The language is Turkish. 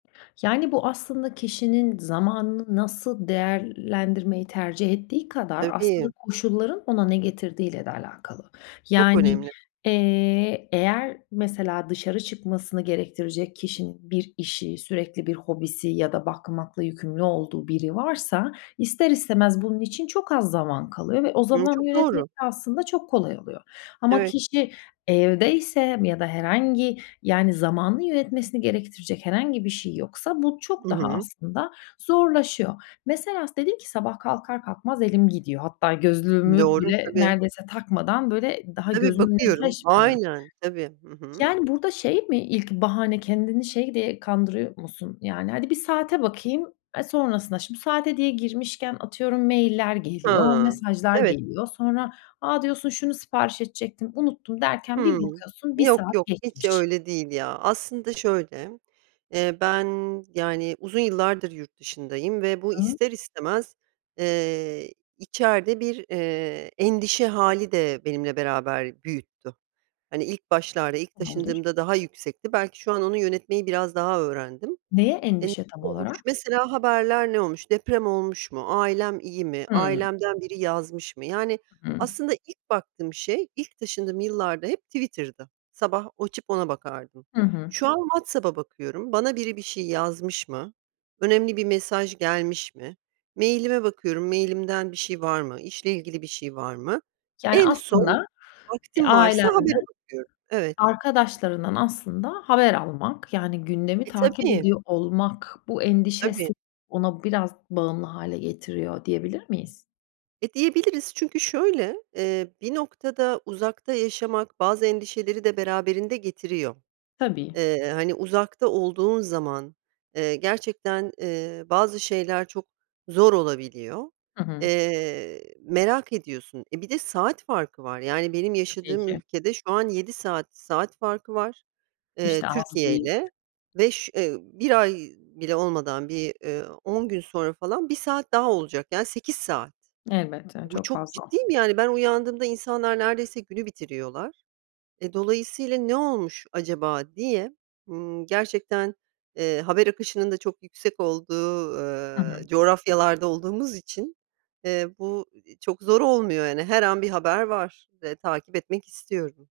Yani, bu aslında kişinin zamanını nasıl değerlendirmeyi tercih ettiği kadar, aslında Tabii. koşulların ona ne getirdiğiyle de alakalı. Çok Yani, önemli. eee, eğer mesela dışarı çıkmasını gerektirecek kişinin bir işi, sürekli bir hobisi ya da bakmakla yükümlü olduğu biri varsa, ister istemez bunun için çok az zaman kalıyor ve o Iıı, zamanı çok yönetmek doğru. de aslında çok kolay oluyor. Ama Evet. kişi evdeyse ya da herhangi, yani, zamanı yönetmesini gerektirecek herhangi bir şey yoksa, bu çok Hı daha hı. aslında zorlaşıyor. Mesela s dedin ki, sabah kalkar kalkmaz elim gidiyor. Hatta gözlüğümü Doğru, bile tabii. neredeyse takmadan böyle daha Tabii, gözümü bakıyorum. netleşmeden. Aynen, tabii. Hı hı. Yani, burada şey mi, ilk bahane kendini şey diye kandırıyor musun? Yani, hadi bir saate bakayım, eee, sonrasına şimdi saate diye girmişken, atıyorum mailler geliyor, Ha, mesajlar evet. geliyor. Sonra a, diyorsun, şunu sipariş edecektim, unuttum, derken bir Hıı. bakıyorsun 1 Yok, saat yok, hiç geçmiş. öyle değil ya. Aslında şöyle, eee, ben yani uzun yıllardır yurt dışındayım ve bu Hıı. ister istemez, ııı, içeride bir, iii, endişe hâli de benimle beraber büyüttü. Hani, ilk başlarda, ilk Tamamdır. taşındığımda, daha yüksekti. Belki şu an onu yönetmeyi biraz daha öğrendim. Neye E, ne endişe tam olmuş? olarak? Mesela haberler ne olmuş? Deprem olmuş mu? Ailem iyi mi? Hıı. Ailemden biri yazmış mı? Yani [unintelligible] aslında ilk baktığım şey, ilk taşındığım yıllarda hep Twitter'dı. Sabah açıp ona bakardım. Hı hı. Şu an WhatsApp'a bakıyorum. Bana biri bir şey yazmış mı? Önemli bir mesaj gelmiş mi? Mailime bakıyorum, mailimden bir şey var mı? İşle ilgili bir şey var mı? Yani, En son aslında, eee, vaktim varsa habere ailenden, bakıyorum. Evet. arkadaşlarından aslında haber almak, yani gündemi E, takip tabii. ediyor olmak bu Tabii. endişesi ona biraz bağımlı hâle getiriyor diyebilir miyiz? E, diyebiliriz çünkü şöyle, eee, bir noktada uzakta yaşamak, bazı endişeleri de beraberinde getiriyor. Tabii. Iıı, hani uzakta olduğun zaman, ııı, gerçekten, ııı, bazı şeyler çok zor olabiliyor. Hı hı. Eee, merak ediyorsun. E, bir de saat farkı var. Yani benim Tabii yaşadığım ki. ülkede şu an 7 saat, saat farkı var, Hiç eee, de az Türkiye değil. ile. Ve ş ııı, 1 ay bile olmadan bir, ııı, 10 gün sonra falan 1 saat daha olacak. Yani 8 saat. Elbette, Bu çok çok fazla. ciddiyim, yani ben uyandığımda insanlar neredeyse günü bitiriyorlar. E, dolayısıyla ne olmuş acaba diye, ımm, gerçekten, eee, haber akışının da çok yüksek olduğu, Hı hı. ııı, coğrafyalarda olduğumuz için, eee, bu i çok zor olmuyor yani, her an bir haber var ve takip etmek istiyorum.